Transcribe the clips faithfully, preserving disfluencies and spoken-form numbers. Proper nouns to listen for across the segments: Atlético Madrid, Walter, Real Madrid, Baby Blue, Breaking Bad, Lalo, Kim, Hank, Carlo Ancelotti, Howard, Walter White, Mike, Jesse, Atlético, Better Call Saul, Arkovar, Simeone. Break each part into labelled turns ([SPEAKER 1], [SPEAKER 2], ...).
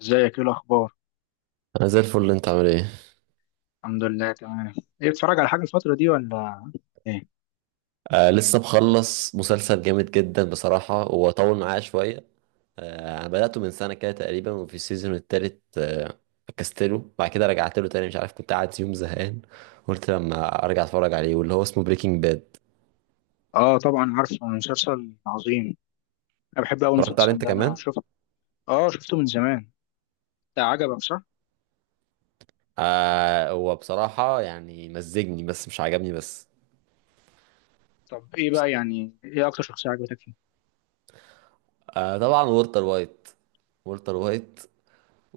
[SPEAKER 1] ازيك، ايه الاخبار؟
[SPEAKER 2] انا زي الفل، انت عامل ايه؟
[SPEAKER 1] الحمد لله، تمام. ايه، بتتفرج على حاجه الفتره دي ولا ايه؟
[SPEAKER 2] آه، لسه مخلص مسلسل جامد جدا بصراحه، هو طول معايا شويه. آه، انا بداته من سنه كده تقريبا وفي السيزون التالت آه كستله، بعد كده رجعت له تاني مش عارف، كنت قاعد يوم زهقان قلت لما ارجع اتفرج عليه، واللي هو اسمه بريكنج باد.
[SPEAKER 1] اه، طبعا عارفه. مسلسل عظيم. انا بحب، اول
[SPEAKER 2] اتفرجت عليه
[SPEAKER 1] مسلسل
[SPEAKER 2] انت
[SPEAKER 1] ده انا
[SPEAKER 2] كمان؟
[SPEAKER 1] شفته. اه، شفته من زمان. ده عجبك، صح؟
[SPEAKER 2] آه، هو بصراحه يعني مزجني، بس مش عجبني بس.
[SPEAKER 1] طب ايه بقى، يعني ايه اكتر شخصيه عجبتك فيه؟
[SPEAKER 2] آه طبعا، والتر وايت. والتر وايت.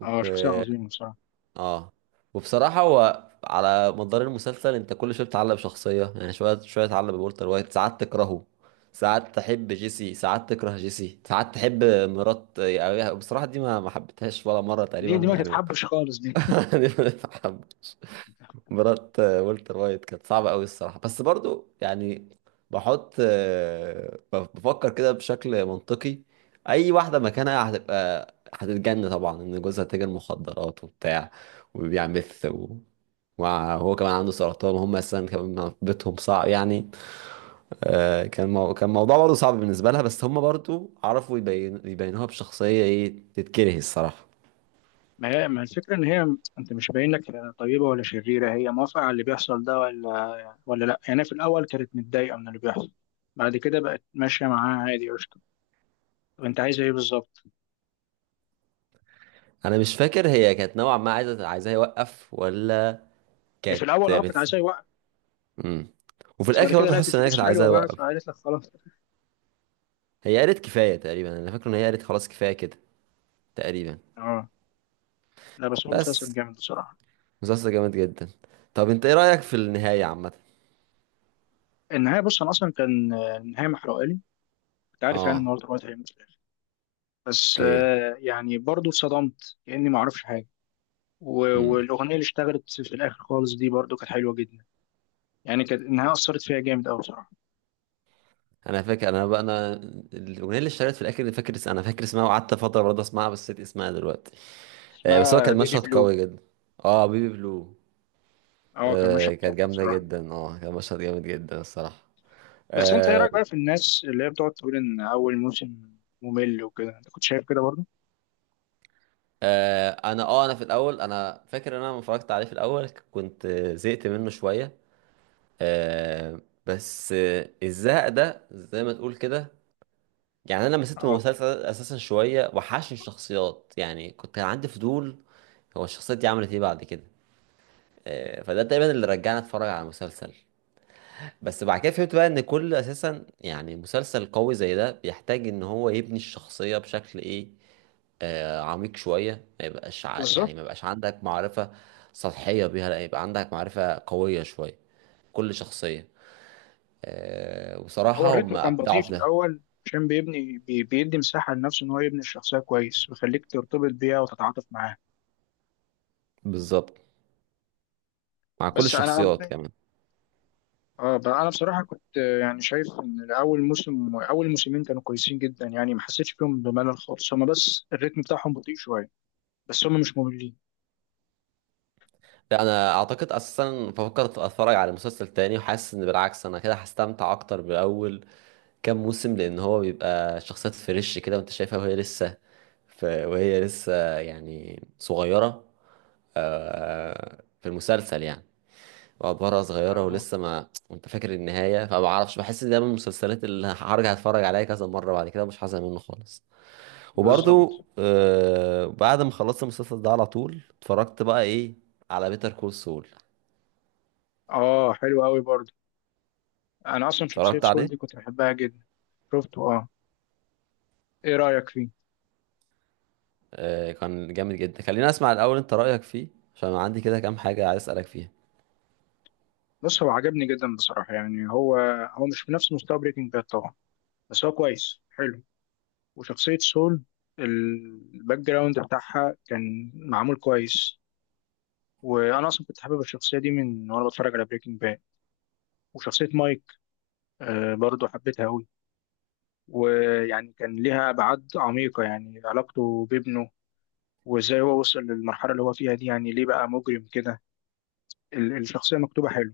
[SPEAKER 1] اه، شخصيه عظيمه بصراحه.
[SPEAKER 2] اه، وبصراحة هو على مدار المسلسل انت كل شوية بتتعلق بشخصية، يعني شوية شوية تتعلق بولتر وايت، ساعات تكرهه، ساعات تحب جيسي، ساعات تكره جيسي، ساعات تحب مرات، يعني بصراحة دي ما ما حبيتهاش ولا مرة
[SPEAKER 1] دي
[SPEAKER 2] تقريبا،
[SPEAKER 1] دي ما
[SPEAKER 2] يعني ما-
[SPEAKER 1] تتحبش خالص دي.
[SPEAKER 2] يعني ما حبيتهاش. مباراة آه، والتر وايت كانت صعبة قوي الصراحة، بس برضو يعني بحط آه، ب- بفكر كده بشكل منطقي. أي واحدة مكانها هتبقى هتتجن طبعا، إن جوزها تاجر مخدرات وبتاع وبيعمل ميث، و... وهو كمان عنده سرطان، وهم أساسا كمان بيتهم صعب يعني. آه، كان مو... كان الموضوع برضه صعب بالنسبة لها، بس هم برضه عرفوا يبين... يبينوها بشخصية إيه تتكره الصراحة.
[SPEAKER 1] ما هي ما الفكره ان هي، انت مش باين لك هي طيبه ولا شريره؟ هي موافقه على اللي بيحصل ده ولا ولا لا؟ يعني في الاول كانت متضايقه من اللي بيحصل، بعد كده بقت ماشيه معاه عادي قشطه. طب انت عايزه ايه بالظبط؟
[SPEAKER 2] أنا مش فاكر، هي كانت نوعا ما عايزة عايزاه يوقف ولا
[SPEAKER 1] في
[SPEAKER 2] كانت
[SPEAKER 1] الاول اه كنت
[SPEAKER 2] بت...
[SPEAKER 1] عايز،
[SPEAKER 2] امم وفي
[SPEAKER 1] بس بعد
[SPEAKER 2] الاخر
[SPEAKER 1] كده
[SPEAKER 2] برضه
[SPEAKER 1] لقيت
[SPEAKER 2] حاسس ان هي كانت
[SPEAKER 1] الفلوس
[SPEAKER 2] عايزه
[SPEAKER 1] حلوه بقى
[SPEAKER 2] اوقف.
[SPEAKER 1] فقالت لك خلاص.
[SPEAKER 2] هي قالت كفايه تقريبا، انا فاكر ان هي قالت خلاص كفايه كده، تقريبا.
[SPEAKER 1] اه. لا بس هو مسلسل
[SPEAKER 2] بس
[SPEAKER 1] جامد بصراحه.
[SPEAKER 2] مسلسل جامد جدا. طب انت ايه رايك في النهايه عامه؟
[SPEAKER 1] النهايه، بص، انا اصلا كان آه، النهايه محرقه لي. كنت عارف يعني ان هو
[SPEAKER 2] اه.
[SPEAKER 1] دلوقتي هيموت في الآخر. بس
[SPEAKER 2] اوكي.
[SPEAKER 1] آه، يعني برضه اتصدمت كاني ما اعرفش حاجه. و-
[SPEAKER 2] امم
[SPEAKER 1] والاغنيه اللي اشتغلت في الاخر خالص دي برضه كانت حلوه جدا. يعني كانت النهايه اثرت فيها جامد قوي بصراحه.
[SPEAKER 2] انا فاكر انا بقى انا الاغنيه اللي اشتغلت في الاخر اللي فاكر اس- انا فاكر اسمها، وقعدت فتره برضه اسمعها، بس نسيت اسمها دلوقتي. آه بس هو
[SPEAKER 1] اسمها
[SPEAKER 2] كان
[SPEAKER 1] بيبي
[SPEAKER 2] مشهد
[SPEAKER 1] بلو.
[SPEAKER 2] قوي جدا. اه، بيبي بلو.
[SPEAKER 1] اه، كان ماشي
[SPEAKER 2] آه كانت
[SPEAKER 1] تحفه
[SPEAKER 2] جامده
[SPEAKER 1] بصراحه.
[SPEAKER 2] جدا. اه كان مشهد جامد جدا الصراحه.
[SPEAKER 1] بس انت ايه
[SPEAKER 2] آه،
[SPEAKER 1] رايك بقى في الناس اللي هي بتقعد تقول ان اول موسم ممل وكده؟ انت كنت شايف كده برضه؟
[SPEAKER 2] آه، انا اه انا في الاول انا فاكر ان انا لما اتفرجت عليه في الاول كنت زهقت منه شويه، آه، بس آه، الزهق ده زي ما تقول كده، يعني انا مسكت من
[SPEAKER 1] اه،
[SPEAKER 2] المسلسل اساسا شويه، وحشني الشخصيات، يعني كنت عندي فضول هو الشخصيات دي عملت ايه بعد كده. آه، فده تقريبا اللي رجعني اتفرج على المسلسل. بس بعد كده فهمت بقى ان كل اساسا، يعني مسلسل قوي زي ده بيحتاج ان هو يبني الشخصيه بشكل ايه، آه، عميق شوية. ما يبقاش ع- يعني ما
[SPEAKER 1] بالظبط.
[SPEAKER 2] يبقاش عندك معرفة سطحية بيها، لا يبقى عندك معرفة قوية شوية كل شخصية، آه، وصراحة
[SPEAKER 1] هو
[SPEAKER 2] هم
[SPEAKER 1] الريتم كان
[SPEAKER 2] أبدعوا
[SPEAKER 1] بطيء
[SPEAKER 2] في
[SPEAKER 1] في
[SPEAKER 2] ده.
[SPEAKER 1] الأول، عشان بيبني بي- بيدي مساحة لنفسه إن هو يبني الشخصية كويس ويخليك ترتبط بيها وتتعاطف معاها.
[SPEAKER 2] بالظبط، مع كل
[SPEAKER 1] بس أنا
[SPEAKER 2] الشخصيات كمان.
[SPEAKER 1] آه بقى أنا بصراحة كنت آه، يعني شايف إن أول موسم أول موسمين كانوا كويسين جدا. يعني ما حسيتش فيهم بملل خالص، هما بس الريتم بتاعهم بطيء شوية، بس هما مش مملين.
[SPEAKER 2] لا، أنا أعتقد أساسا بفكر أتفرج على مسلسل تاني وحاسس إن بالعكس أنا كده هستمتع أكتر بأول كام موسم، لأن هو بيبقى شخصيات فريش كده وأنت شايفها وهي لسه ف... وهي لسه يعني صغيرة، آه، في المسلسل يعني. وعبارة صغيرة
[SPEAKER 1] آه،
[SPEAKER 2] ولسه، ما انت فاكر النهاية، فما بعرفش، بحس ان ده من المسلسلات اللي هرجع اتفرج عليها كذا مرة بعد كده، مش حاسس منه خالص.
[SPEAKER 1] بالظبط.
[SPEAKER 2] وبرضو آه بعد ما خلصت المسلسل ده على طول اتفرجت بقى ايه، على بيتر كول سول.
[SPEAKER 1] آه، حلو أوي برضه. أنا أصلا شخصية
[SPEAKER 2] اتفرجت
[SPEAKER 1] سول
[SPEAKER 2] عليه؟
[SPEAKER 1] دي كنت بحبها جدا. شفته آه. إيه رأيك فيه؟
[SPEAKER 2] آه كان جامد جدا، خليني اسمع الاول انت رأيك فيه، عشان أنا عندي كده كام حاجة عايز اسألك فيها.
[SPEAKER 1] بص، هو عجبني جدا بصراحة. يعني هو هو مش في نفس مستوى بريكنج باد طبعا، بس هو كويس حلو. وشخصية سول، الباك جراوند بتاعها كان معمول كويس. وأنا أصلا كنت حابب الشخصية دي من وأنا بتفرج على بريكنج باد. وشخصية مايك آه برضو حبيتها أوي. ويعني كان ليها أبعاد عميقة، يعني علاقته بابنه، وإزاي هو وصل للمرحلة اللي هو فيها دي، يعني ليه بقى مجرم كده. ال- الشخصية مكتوبة حلو.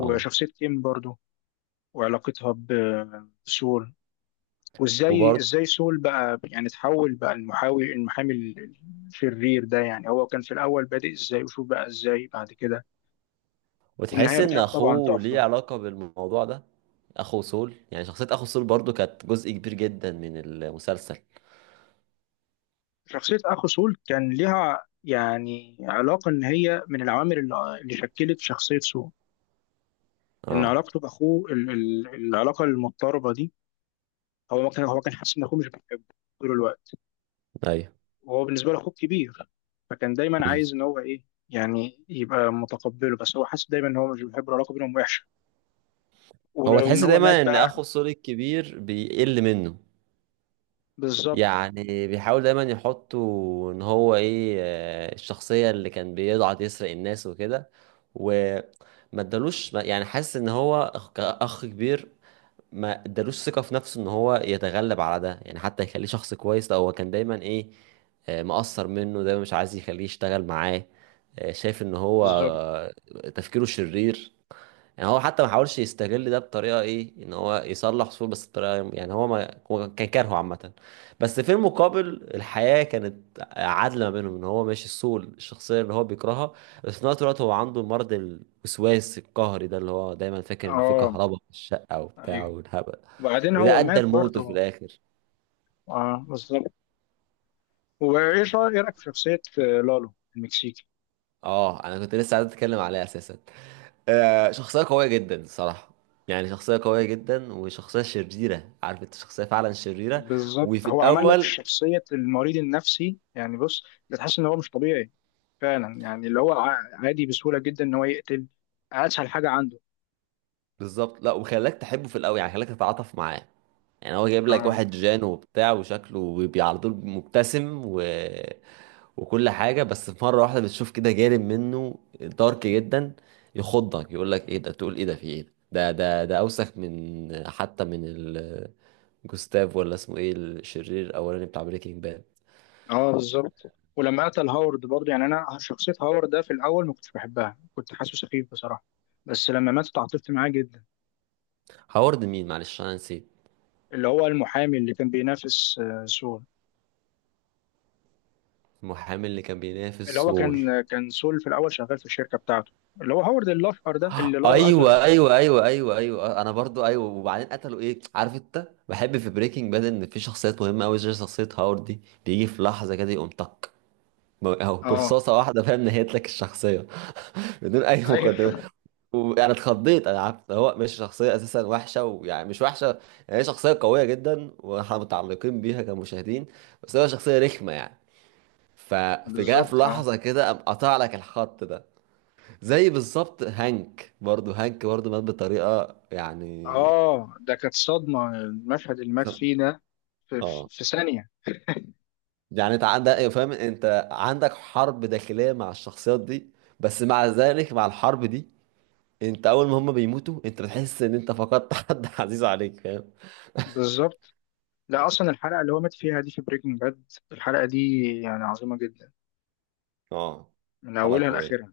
[SPEAKER 2] اه.
[SPEAKER 1] كيم برضو، وعلاقتها ب- بسول، وازاي
[SPEAKER 2] وبرضو،
[SPEAKER 1] ازاي سول بقى يعني تحول بقى المحاوي المحامي ال- الشرير ده. يعني هو كان في الاول بادئ ازاي، وشوف بقى ازاي بعد كده. والنهايه
[SPEAKER 2] وتحس ان
[SPEAKER 1] بتاعته طبعا
[SPEAKER 2] اخوه ليه
[SPEAKER 1] تحفه.
[SPEAKER 2] علاقة بالموضوع ده. اخو سول، يعني شخصية اخو سول برضو كانت جزء كبير جدا من المسلسل.
[SPEAKER 1] شخصيه اخو سول كان ليها يعني علاقه ان هي من العوامل اللي اللي شكلت شخصيه سول. ان
[SPEAKER 2] اه.
[SPEAKER 1] علاقته باخوه ال- ال- العلاقه المضطربه دي، هو ما كان هو كان حاسس ان اخوه مش بيحبه طول الوقت.
[SPEAKER 2] ايوه.
[SPEAKER 1] وهو بالنسبه له اخوه كبير، فكان دايما
[SPEAKER 2] مم.
[SPEAKER 1] عايز ان هو ايه يعني يبقى متقبله، بس هو حاسس دايما ان هو مش بيحبه، العلاقه بينهم وحشه. و-
[SPEAKER 2] هو
[SPEAKER 1] وان
[SPEAKER 2] تحس
[SPEAKER 1] هو مات
[SPEAKER 2] دايما ان
[SPEAKER 1] بقى.
[SPEAKER 2] اخو السوري الكبير بيقل منه،
[SPEAKER 1] بالظبط.
[SPEAKER 2] يعني بيحاول دايما يحطه، ان هو ايه آه، الشخصية اللي كان بيضعت يسرق الناس وكده. وما ادالوش ما- يعني حاسس ان هو أخ- كأخ كبير ما ادالوش ثقة في نفسه ان هو يتغلب على ده، يعني حتى يخليه شخص كويس، لا هو كان دايما ايه آه، مقصر منه دايما، مش عايز يخليه يشتغل معاه. آه، شايف ان هو
[SPEAKER 1] بالظبط،
[SPEAKER 2] آه، تفكيره شرير. يعني هو حتى ما حاولش يستغل ده بطريقه ايه ان هو يصلح قصور، بس بطريقه يعني هو ما هو كان كارهه عامه. بس في المقابل الحياه كانت عادله ما بينهم ان هو ماشي السوق الشخصيه اللي هو بيكرهها. بس في نفس الوقت هو عنده مرض الوسواس القهري ده، اللي هو دايما فاكر ان في
[SPEAKER 1] اه.
[SPEAKER 2] كهرباء في الشقه وبتاع
[SPEAKER 1] ايوه.
[SPEAKER 2] والهبل.
[SPEAKER 1] وبعدين هو
[SPEAKER 2] وده ادى
[SPEAKER 1] مات
[SPEAKER 2] لموته في
[SPEAKER 1] برضه.
[SPEAKER 2] الاخر.
[SPEAKER 1] اه، بالظبط. وايه شا- إيه رايك في شخصيه آه، لالو المكسيكي؟
[SPEAKER 2] اه، انا كنت لسه عايز اتكلم عليها اساسا. آه شخصيه قويه جدا الصراحه، يعني شخصيه قويه جدا وشخصيه شريره، عارف انت شخصيه فعلا شريره.
[SPEAKER 1] بالظبط،
[SPEAKER 2] وفي
[SPEAKER 1] هو عمل لك
[SPEAKER 2] الاول
[SPEAKER 1] شخصيه المريض النفسي، يعني بص، بتحس ان هو مش طبيعي فعلا، يعني اللي هو ع- عادي بسهوله جدا ان هو يقتل، اسهل حاجه عنده.
[SPEAKER 2] بالظبط، لا وخلاك تحبه في الاول، يعني خلاك تتعاطف معاه. يعني هو جايب لك
[SPEAKER 1] اه،
[SPEAKER 2] واحد جان وبتاع وشكله بي- على طول مبتسم و وكل حاجة، بس في مرة واحدة بتشوف كده جانب منه دارك جدا، يخضك، يقول لك ايه ده، تقول ايه ده، في ايه ده ده ده, ده, اوسخ من حتى من ال جوستاف، ولا اسمه ايه الشرير الاولاني بتاع بريكنج باد؟
[SPEAKER 1] اه، بالظبط. ولما قتل هاورد برضه، يعني انا شخصيه هاورد ده في الاول ما كنتش بحبها، كنت حاسه سخيف بصراحه، بس لما مات اتعاطفت معاه جدا.
[SPEAKER 2] هاورد مين؟ معلش انا نسيت.
[SPEAKER 1] اللي هو المحامي اللي كان بينافس آه، سول.
[SPEAKER 2] المحامي اللي كان بينافس
[SPEAKER 1] اللي هو
[SPEAKER 2] سول؟
[SPEAKER 1] كان كان سول في الاول شغال في الشركه بتاعته. اللي هو هوارد الاشقر ده اللي لارو قتله.
[SPEAKER 2] ايوه، ايوه، ايوه، ايوه، ايوه، انا برضو ايوه. وبعدين قتلوا، ايه عارف انت بحب في بريكنج باد ان في شخصيات مهمه قوي زي شخصيه هاورد دي، بيجي في لحظه كده يقوم طق. ما- أهو
[SPEAKER 1] اه،
[SPEAKER 2] برصاصة واحدة، فاهم، نهيت لك الشخصية بدون أي
[SPEAKER 1] ايوه،
[SPEAKER 2] مقدمة. ويعني اتخضيت، أنا عارف إن هو مش شخصية أساسا وحشة، ويعني مش وحشة، يعني هي شخصية قوية جدا وإحنا متعلقين بيها كمشاهدين، بس هو شخصية رخمة يعني. ففي جاء في
[SPEAKER 1] بالظبط، اه،
[SPEAKER 2] لحظة كده قام قطع لك الخط ده. زي بالظبط هانك، برضو هانك برضو مات بطريقة يعني.
[SPEAKER 1] اه. ده كانت صدمه، المشهد اللي مات فيه ده، في, في
[SPEAKER 2] اه.
[SPEAKER 1] في ثانيه.
[SPEAKER 2] يعني انت عندك، أيوة، فاهم، انت عندك حرب داخلية مع الشخصيات دي، بس مع ذلك مع الحرب دي، انت اول ما هم بيموتوا انت بتحس ان انت فقدت حد عزيز عليك، فاهم.
[SPEAKER 1] بالظبط. لا، اصلا الحلقه اللي هو مات فيها دي في بريكنج باد، الحلقه دي يعني عظيمه جدا
[SPEAKER 2] اه،
[SPEAKER 1] من
[SPEAKER 2] حلقة
[SPEAKER 1] اولها
[SPEAKER 2] قوية.
[SPEAKER 1] لاخرها.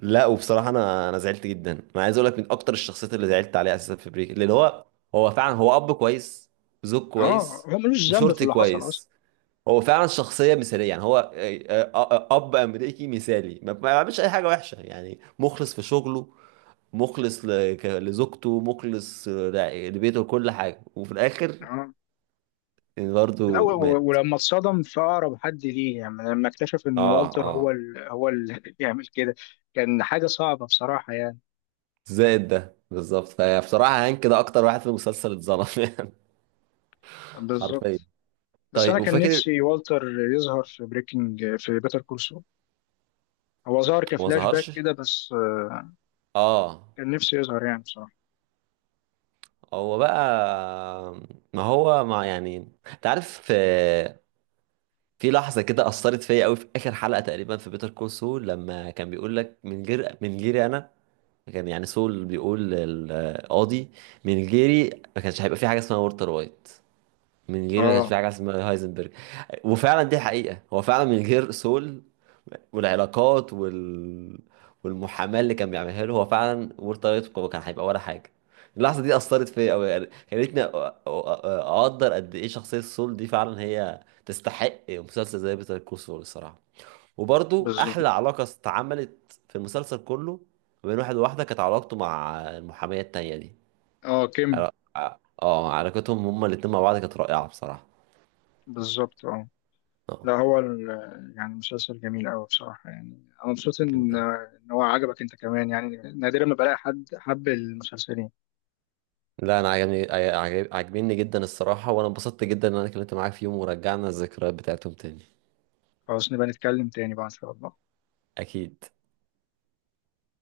[SPEAKER 2] لا وبصراحة انا انا زعلت جدا، انا عايز اقول لك من اكتر الشخصيات اللي زعلت عليها اساسا في بريك، لان هو هو فعلا هو اب كويس، زوج
[SPEAKER 1] اه،
[SPEAKER 2] كويس،
[SPEAKER 1] هو ملوش ذنب في
[SPEAKER 2] وشرطي
[SPEAKER 1] اللي حصل اصلا.
[SPEAKER 2] كويس. هو فعلا شخصية مثالية، يعني هو آه، آه، آه، اب امريكي مثالي ما ما بيعملش اي حاجة وحشة، يعني مخلص في شغله، مخلص ل- ك- لزوجته، مخلص آه، لع- لبيته كل حاجة، وفي الاخر
[SPEAKER 1] اه، لا
[SPEAKER 2] برضه
[SPEAKER 1] و- و-
[SPEAKER 2] مات.
[SPEAKER 1] ولما اتصدم في اقرب حد ليه، يعني لما اكتشف ان
[SPEAKER 2] اه.
[SPEAKER 1] والتر هو
[SPEAKER 2] اه.
[SPEAKER 1] ال... هو اللي بيعمل كده، كان حاجه صعبه بصراحه يعني.
[SPEAKER 2] زائد ده بالظبط، فبصراحة هانك ده أكتر واحد في المسلسل اتظلم يعني حرفيا.
[SPEAKER 1] بالظبط. بس انا
[SPEAKER 2] طيب،
[SPEAKER 1] كان
[SPEAKER 2] وفاكر.
[SPEAKER 1] نفسي والتر يظهر في بريكنج في بيتر كول سول. هو ظهر
[SPEAKER 2] ما
[SPEAKER 1] كفلاش باك
[SPEAKER 2] ظهرش؟
[SPEAKER 1] كده بس آه،
[SPEAKER 2] آه
[SPEAKER 1] كان نفسي يظهر يعني بصراحه.
[SPEAKER 2] هو بقى، ما هو، ما يعني، أنت عارف، آه، في لحظة كده أثرت فيا قوي في آخر حلقة تقريبا في بيتر كول سول، لما كان بيقول لك من غير من غيري أنا، كان يعني سول بيقول للقاضي، من غيري ما كانش هيبقى في حاجة اسمها ورتر وايت، من غيري ما كانش
[SPEAKER 1] اه،
[SPEAKER 2] في حاجة اسمها هايزنبرج. وفعلا دي حقيقة، هو فعلا من غير سول والعلاقات وال... والمحاماة اللي كان بيعملها له، هو فعلا وورد تايت كان هيبقى ولا حاجة. اللحظة دي أثرت فيا أوي، يعني خلتني أ- أ- أقدر قد إيه شخصية سول دي، فعلا هي تستحق مسلسل زي بيتر كول سول الصراحة. وبرضو
[SPEAKER 1] بالظبط.
[SPEAKER 2] أحلى علاقة اتعملت في المسلسل كله بين واحد وواحدة، كانت علاقته مع المحامية التانية دي.
[SPEAKER 1] اه، كيم.
[SPEAKER 2] اه، علاقتهم هما الاتنين مع بعض كانت رائعة بصراحة.
[SPEAKER 1] بالظبط، اه.
[SPEAKER 2] اه.
[SPEAKER 1] لا هو ال... يعني مسلسل جميل قوي بصراحه، يعني انا مبسوط ان
[SPEAKER 2] جدا.
[SPEAKER 1] ان هو عجبك انت كمان. يعني نادرا ما بلاقي حد حب المسلسلين.
[SPEAKER 2] لا، انا عجبني عجب- عاجبني جدا الصراحه، وانا انبسطت جدا ان انا اتكلمت معاك في يوم ورجعنا الذكريات بتاعتهم تاني.
[SPEAKER 1] خلاص نبقى نتكلم تاني بقى ان شاء الله.
[SPEAKER 2] اكيد.